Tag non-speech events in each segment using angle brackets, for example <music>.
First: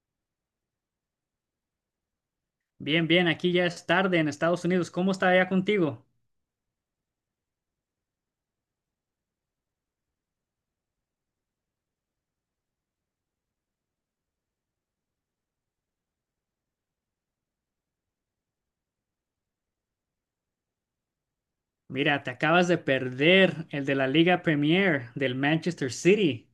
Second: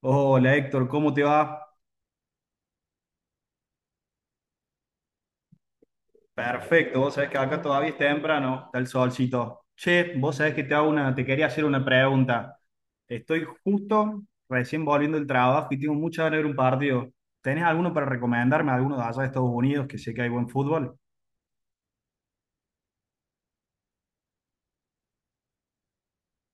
Hola Héctor, ¿cómo te va? Bien, bien, aquí ya es tarde en Estados Unidos. ¿Cómo está allá contigo? Perfecto, vos sabés que acá todavía es temprano, está el solcito. Che, vos sabés que te quería hacer una pregunta. Estoy justo recién volviendo del trabajo y tengo mucha ganas de ver un partido. ¿Tenés alguno para recomendarme, alguno de allá de Estados Unidos que sé que hay buen fútbol? Mira, te acabas de perder el de la Liga Premier del Manchester City.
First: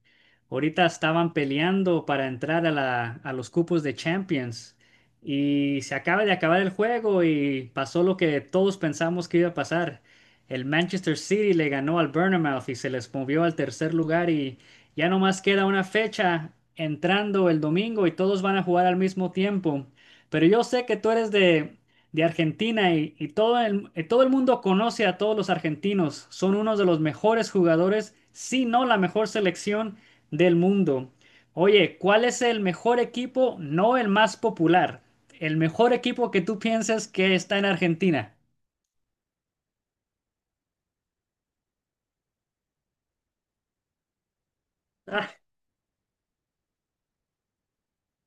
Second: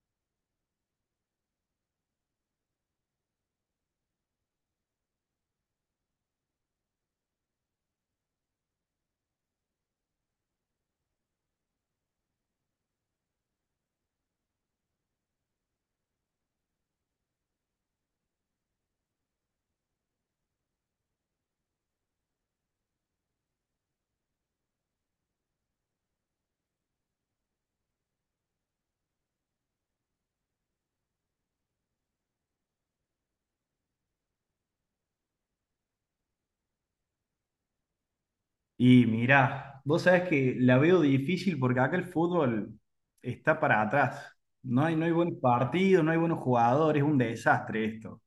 Ahorita estaban peleando para entrar a los cupos de Champions y se acaba de acabar el juego y pasó lo que todos pensamos que iba a pasar. El Manchester City le ganó al Bournemouth y se les movió al tercer lugar y ya nomás queda una fecha entrando el domingo y todos van a jugar al mismo tiempo. Pero yo sé que tú eres de Argentina y todo el mundo conoce a todos los argentinos. Son unos de los mejores jugadores, si no la mejor selección del mundo. Oye, ¿cuál es el mejor equipo? No el más popular. El mejor equipo que tú piensas que está en Argentina. Y mirá, vos sabés que la veo difícil porque acá el fútbol está para atrás. No hay buenos partidos, no hay buenos jugadores, es un desastre esto.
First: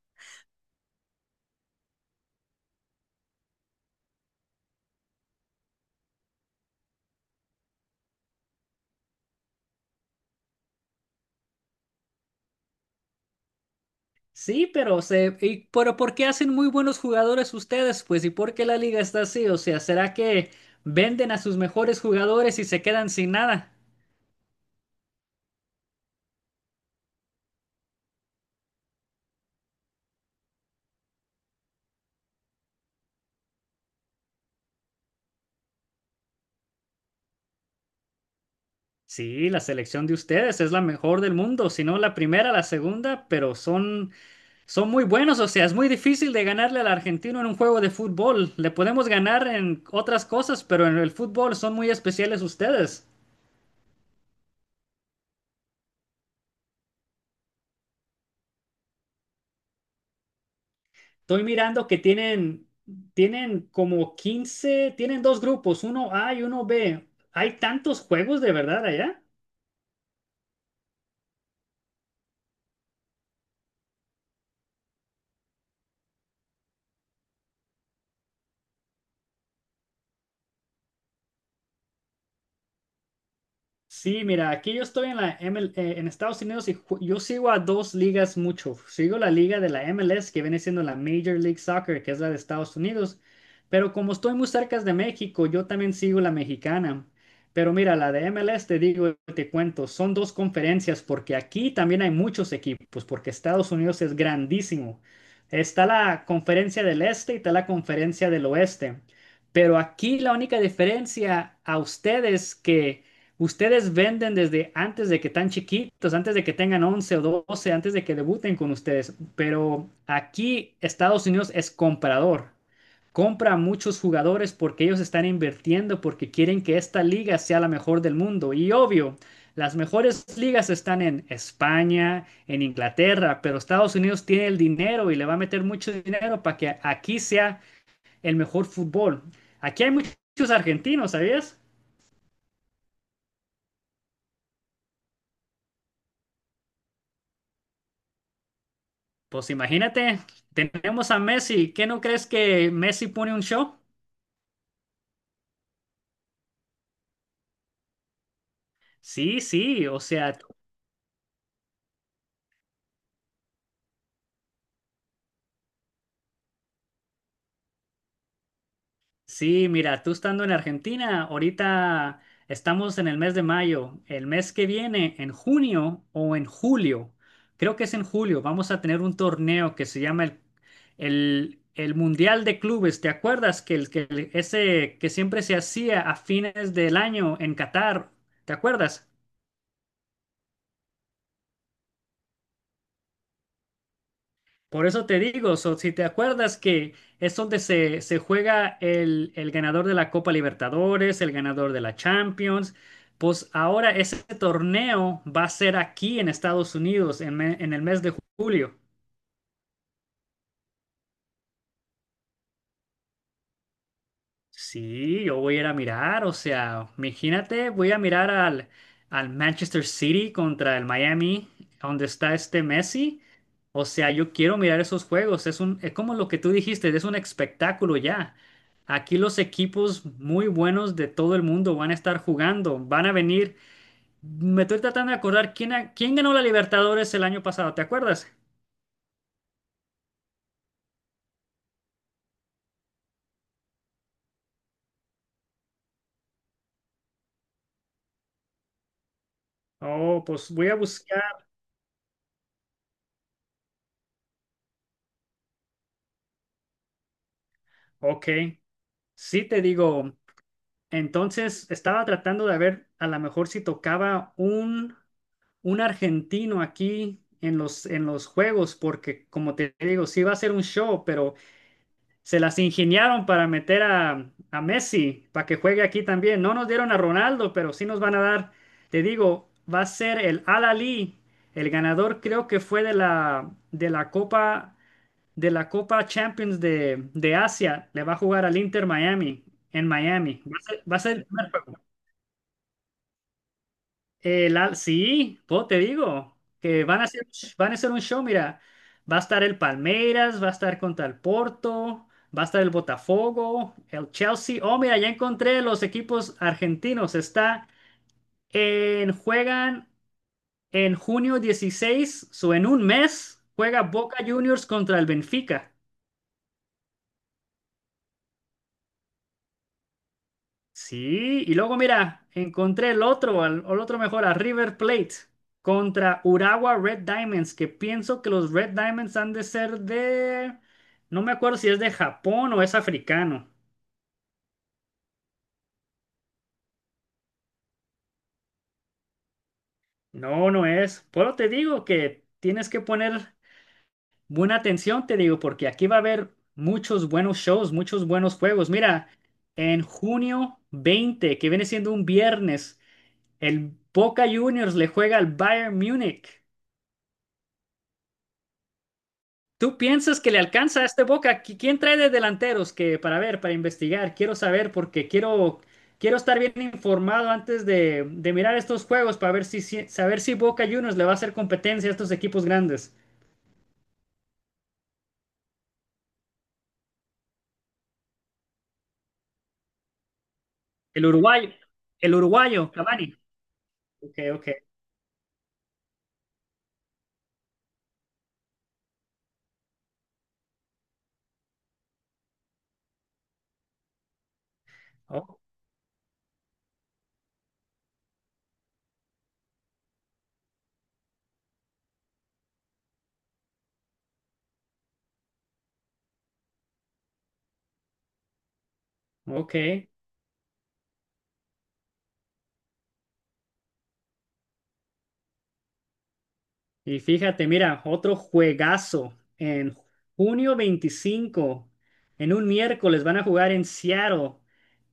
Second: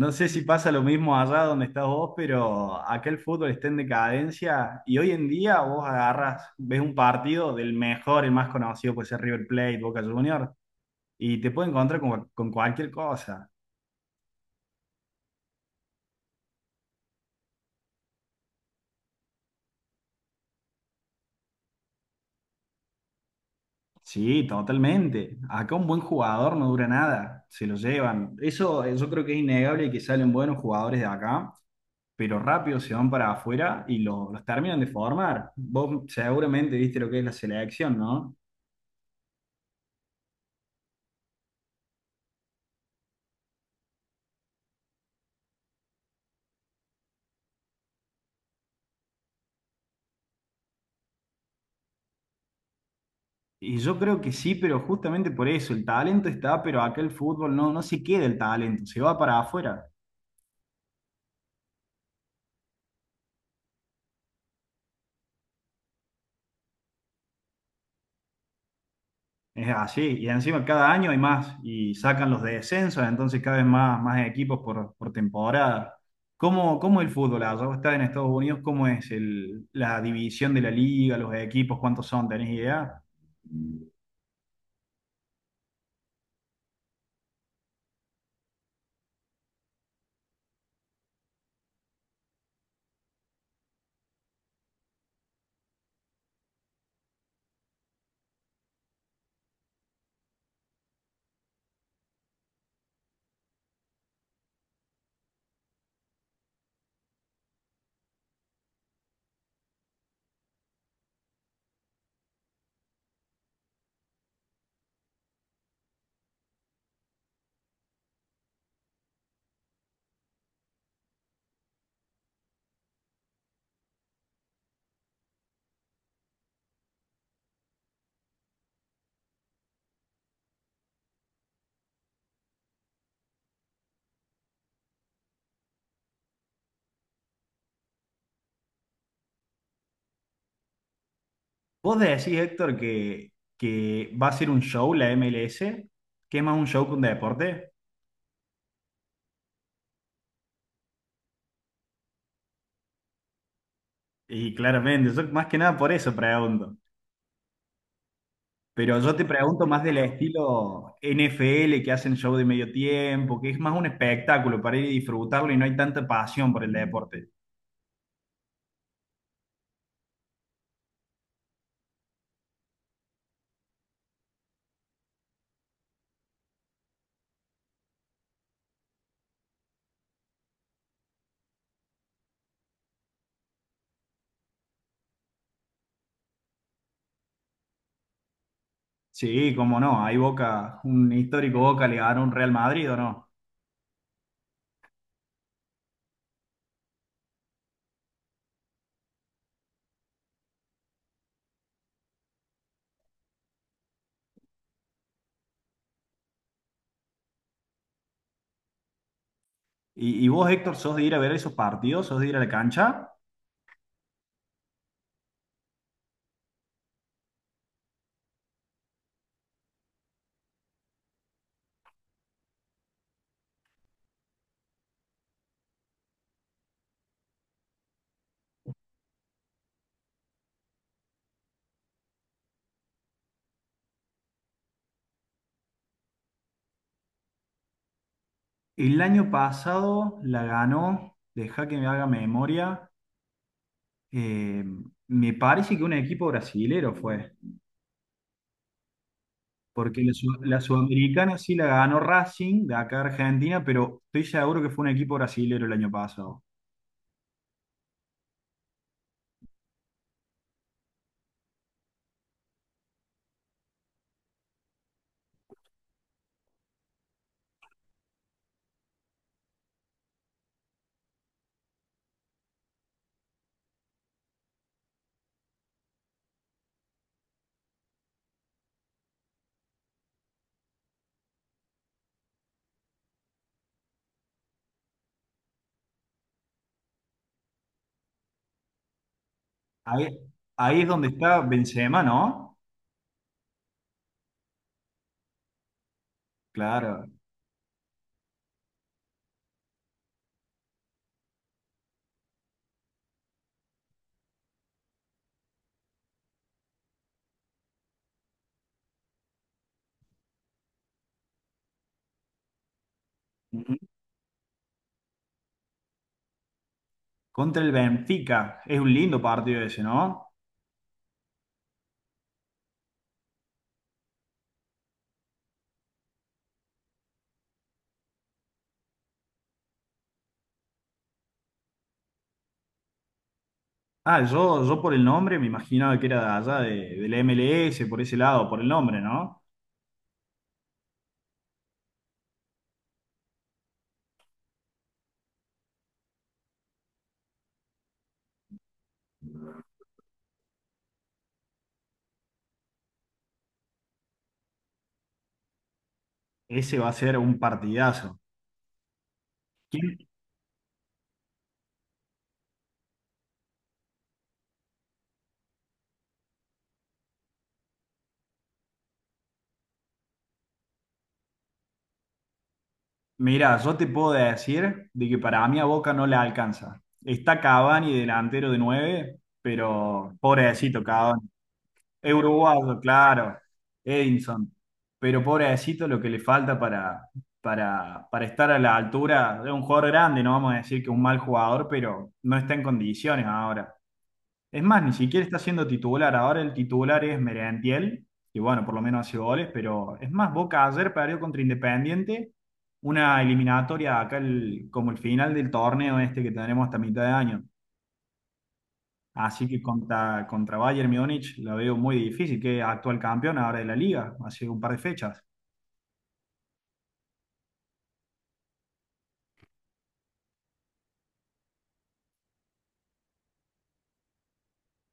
No sé si pasa lo mismo allá donde estás vos, pero acá el fútbol está en decadencia y hoy en día vos agarras, ves un partido del mejor, el más conocido puede ser River Plate, Boca Juniors, y te puede encontrar con cualquier cosa. Sí, pero ¿por qué hacen muy buenos jugadores ustedes? Pues, ¿y por qué la liga está así? O sea, ¿será que venden a sus mejores jugadores y se quedan sin nada? Sí, totalmente. Acá un buen jugador no dura nada, se lo llevan. Eso yo creo que es innegable que salen buenos jugadores de acá, pero rápido se van para afuera y los terminan de formar. Vos seguramente viste lo que es la selección, ¿no? Sí, la selección de ustedes es la mejor del mundo, si no la primera, la segunda, pero son muy buenos, o sea, es muy difícil de ganarle al argentino en un juego de fútbol. Le podemos ganar en otras cosas, pero en el fútbol son muy especiales ustedes. Y yo creo que sí, pero justamente por eso, el talento está, pero acá el fútbol no, no se queda el talento, se va para afuera. Estoy mirando que tienen como 15, tienen dos grupos, uno A y uno B. ¿Hay tantos juegos de verdad allá? Es así, y encima cada año hay más, y sacan los descensos, entonces cada vez más, más equipos por temporada. ¿Cómo el fútbol allá? ¿Vos estás en Estados Unidos? ¿Cómo es la división de la liga, los equipos, cuántos son? ¿Tenés idea? Sí, mira, aquí yo estoy en la ML en Estados Unidos y yo sigo a dos ligas mucho. Sigo la liga de la MLS, que viene siendo la Major League Soccer, que es la de Estados Unidos. Pero como estoy muy cerca de México, yo también sigo la mexicana. Pero mira, la de MLS te digo, y te cuento, son dos conferencias porque aquí también hay muchos equipos, porque Estados Unidos es grandísimo. Está la conferencia del este y está la conferencia del oeste. Pero aquí la única diferencia a ustedes que Ustedes venden desde antes de que tan chiquitos, antes de que tengan 11 o 12, antes de que debuten con ustedes. Pero aquí Estados Unidos es comprador. Compra a muchos jugadores porque ellos están invirtiendo, porque quieren que esta liga sea la mejor del mundo. Y obvio, las mejores ligas están en España, en Inglaterra, pero Estados Unidos tiene el dinero y le va a meter mucho dinero para que aquí sea el mejor fútbol. Aquí hay muchos argentinos, ¿sabías? ¿Vos decís, Héctor, que va a ser un show la MLS? ¿Que es más un show que un deporte? Pues imagínate, tenemos a Messi. ¿Qué no crees que Messi pone un show? Y claramente, yo más que nada por eso pregunto. Pero yo te Sí, pregunto más sí, del o sea, estilo NFL que hacen show de medio tiempo, que es más un espectáculo para ir y disfrutarlo y no hay tanta pasión por el deporte. sí, mira, tú estando en Argentina, ahorita estamos en el mes de mayo. El mes que viene, en junio o en julio, creo que es en julio, vamos a tener un torneo que se llama el Mundial de Clubes. ¿Te acuerdas que, ese que siempre se hacía a fines del año en Qatar? ¿Te acuerdas? Sí, cómo no, hay Boca, un histórico Boca le ganó un Real Madrid o no. Por eso te digo, so, si te acuerdas que es donde se juega el ganador de la Copa Libertadores, el ganador de la Champions, pues ahora ese torneo va a ser aquí en Estados Unidos en el mes de julio. Y vos, Héctor, sos de ir a ver esos partidos? ¿Sos de ir a la cancha? Sí, yo voy a ir a mirar, o sea, imagínate, voy a mirar al Manchester City contra el Miami, donde está este Messi. O sea, yo quiero mirar esos juegos, es como lo que tú dijiste, es un espectáculo ya. Aquí los equipos muy buenos de todo el mundo van a estar jugando, van a venir. Me estoy tratando de acordar quién, quién ganó la Libertadores el año pasado, ¿te acuerdas? El año pasado la ganó, deja que me haga memoria, eh, me parece que un equipo brasilero fue. Porque Oh, pues la voy a buscar. Sudamericana sí la ganó Racing de acá a Argentina, pero estoy seguro que fue un equipo brasilero el año pasado. Ok. Sí, te digo, entonces estaba tratando de ver a lo mejor si tocaba un argentino aquí en en los juegos, porque como te digo, sí va a ser un show, pero se las ingeniaron para meter a Messi para que juegue aquí también. No nos dieron a Ronaldo, pero sí nos van a dar, te digo, va a ser el Al-Ali, el ganador creo que fue de la Copa Champions de Asia, le va a jugar al Inter Miami, en Ahí, Miami. Va a ahí ser, es va a donde ser el está primer juego. Benzema, ¿no? Sí, po, te digo, que van a Claro. hacer, van a hacer un show, mira, va a estar el Palmeiras, va a estar contra el Porto, va a estar el Botafogo, el Chelsea. Oh, mira, ya encontré los equipos argentinos. Juegan en junio 16, o en un mes, Ujú. juega Boca Juniors contra el Benfica. Contra el Benfica. Es un lindo partido ese, ¿no? Sí, y luego mira, encontré el otro, otro mejor, a River Plate contra Urawa Red Diamonds, que pienso que los Red Diamonds han de ser de... No me acuerdo si es de Japón o es africano. Ah, yo por el nombre me imaginaba que era de allá, del MLS, por ese lado, por el nombre, ¿no? No, no es. Pero te digo que tienes que poner buena atención, te digo, porque aquí va a haber muchos buenos shows, muchos buenos juegos. Mira, en junio 20, que viene siendo un viernes, el Boca Juniors le juega al Bayern Múnich. Ese va a ser un partidazo. ¿Tú ¿Quién, piensas que le alcanza a este Boca? Quién trae de delanteros que para ver, para investigar? Quiero saber porque quiero estar bien informado antes de mirar estos juegos para ver si, saber si Boca Juniors le va a hacer competencia a estos equipos grandes. Mira, yo te puedo decir de que para mí a Boca no le alcanza. Está Cavani delantero de 9, pero pobrecito El Cavani. uruguayo, el Es uruguayo, uruguayo, Cavani. claro. Ok, ok. Edinson. Pero pobrecito lo que le falta para estar a la altura de un jugador grande. No vamos a decir que un mal jugador, pero no está en condiciones ahora. Es más, ni siquiera está Oh, siendo titular. Ahora el titular es Merentiel, que bueno, por lo menos hace goles, pero es más, Boca ayer perdió contra Independiente, una eliminatoria acá como el final del torneo este que tenemos hasta mitad de año. Así ok. que contra Bayern Múnich la veo muy difícil, que es actual campeón ahora de la liga, hace un par de fechas. Y fíjate, mira, otro juegazo en junio 25, en un miércoles van a jugar en Seattle.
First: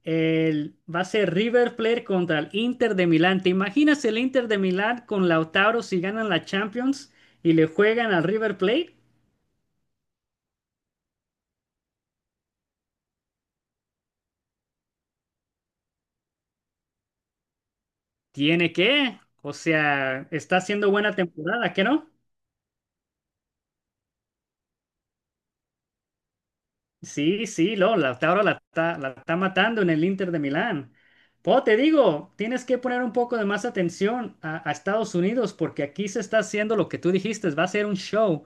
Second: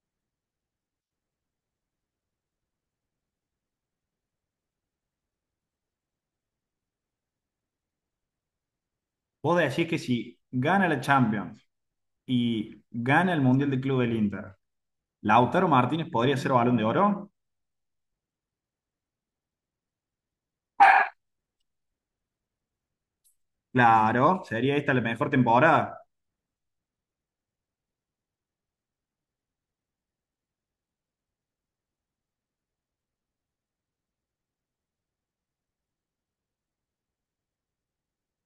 Va a ser River Plate contra el Inter de Milán. ¿Te imaginas el Inter de Milán con Lautaro si ganan la Champions y le juegan al River Plate? Vos decís que si gana la Champions y gana el Mundial de Club del Inter, ¿Lautaro Martínez podría ser Balón de Oro? Tiene que, o sea, está haciendo buena temporada, ¿qué no? Claro, sería esta la mejor temporada. Sí, sí, ahora la está matando en el Inter de Milán. Po, te digo, tienes que poner un poco de más atención a Estados Unidos porque aquí se está haciendo lo que tú dijiste, va a ser un show.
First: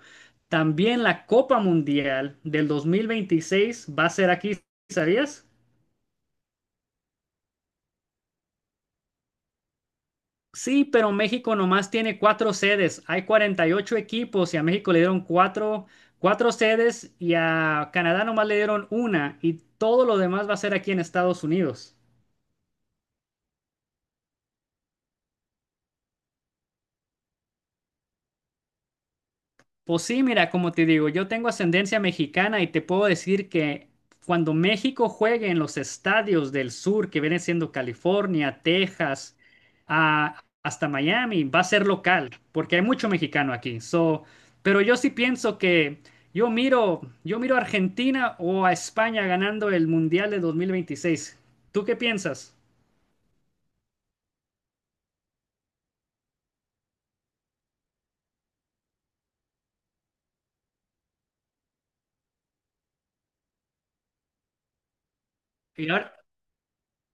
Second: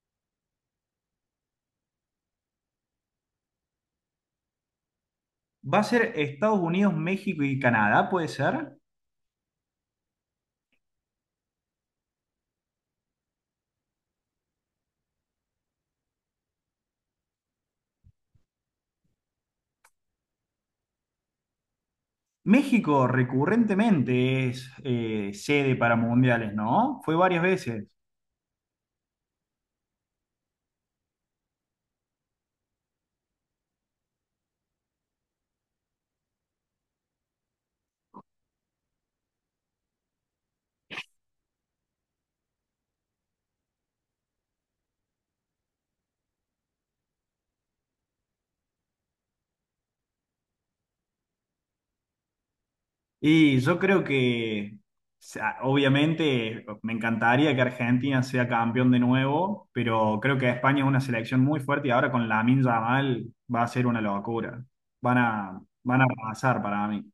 También la Copa Mundial del 2026 va a ser aquí, ¿sabías? Va a ser Estados Unidos, México y Canadá, ¿puede ser? Sí, pero México nomás tiene cuatro sedes. Hay 48 equipos y a México le dieron cuatro sedes y a Canadá nomás le dieron una y todo lo demás va a ser aquí en Estados Unidos. México recurrentemente es sede para mundiales, ¿no? Fue varias veces. Pues sí, mira, como te digo, yo tengo ascendencia mexicana y te puedo decir que cuando México juegue en los estadios del sur, que vienen siendo California, Texas, hasta Miami, va a ser local, porque hay mucho mexicano aquí. So, pero yo sí pienso que yo miro a Argentina o a España ganando el Mundial de 2026. ¿Tú qué piensas? Y yo creo que, o sea, obviamente, me encantaría que Argentina sea campeón de nuevo, pero creo que España es una selección muy fuerte y ahora con Lamine Yamal va a ser una locura. Y, Van a ahora- arrasar para mí.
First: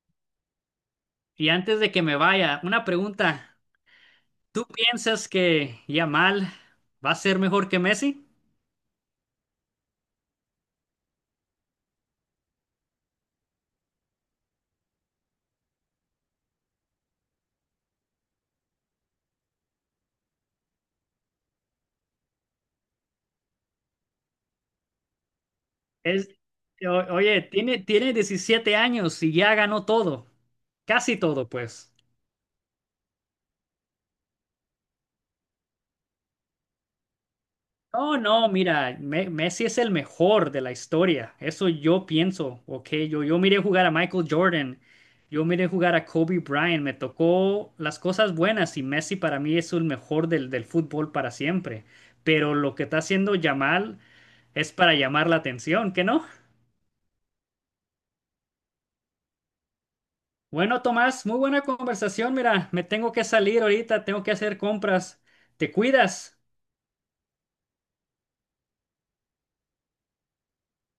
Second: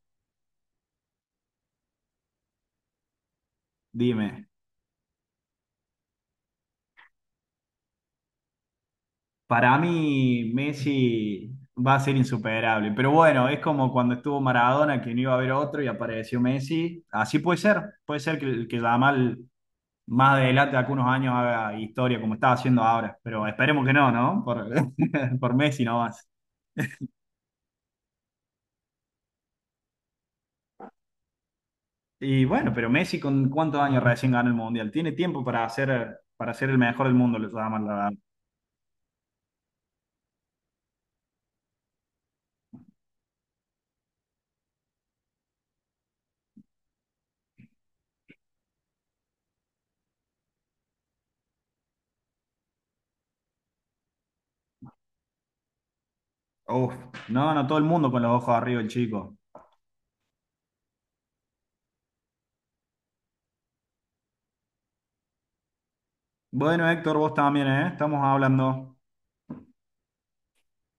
y antes de que me vaya, una pregunta. Dime. ¿Tú piensas que Yamal va a ser mejor que Messi? Para mí, Messi va a ser insuperable. Pero bueno, es como cuando estuvo Maradona, que no iba a haber otro y apareció Messi. Así puede ser. Puede ser que Yamal más adelante, de algunos años, haga historia como está haciendo ahora. Pero esperemos que no, ¿no? Por, <laughs> por Messi nomás. Es, oye, tiene 17 años y ya ganó todo. Casi todo, pues. Y bueno, pero Messi, ¿con cuántos años recién ganó el Mundial? Tiene tiempo para hacer, para ser el mejor del mundo, lo Yamal, la verdad. No, no, mira, Messi es el mejor de la historia. Eso yo pienso, ¿ok? Yo miré jugar a Michael Jordan, yo miré jugar a Kobe Bryant, me tocó las cosas buenas y Messi para mí es el mejor del fútbol para siempre. Pero lo que está haciendo Yamal es para llamar la atención, ¿que no? Uf, no, todo el mundo con los ojos arriba, el chico. Bueno, Tomás, muy buena conversación. Mira, me tengo que salir ahorita, tengo que hacer compras. ¿Te cuidas? Bueno, Héctor, vos también, ¿eh? Estamos hablando.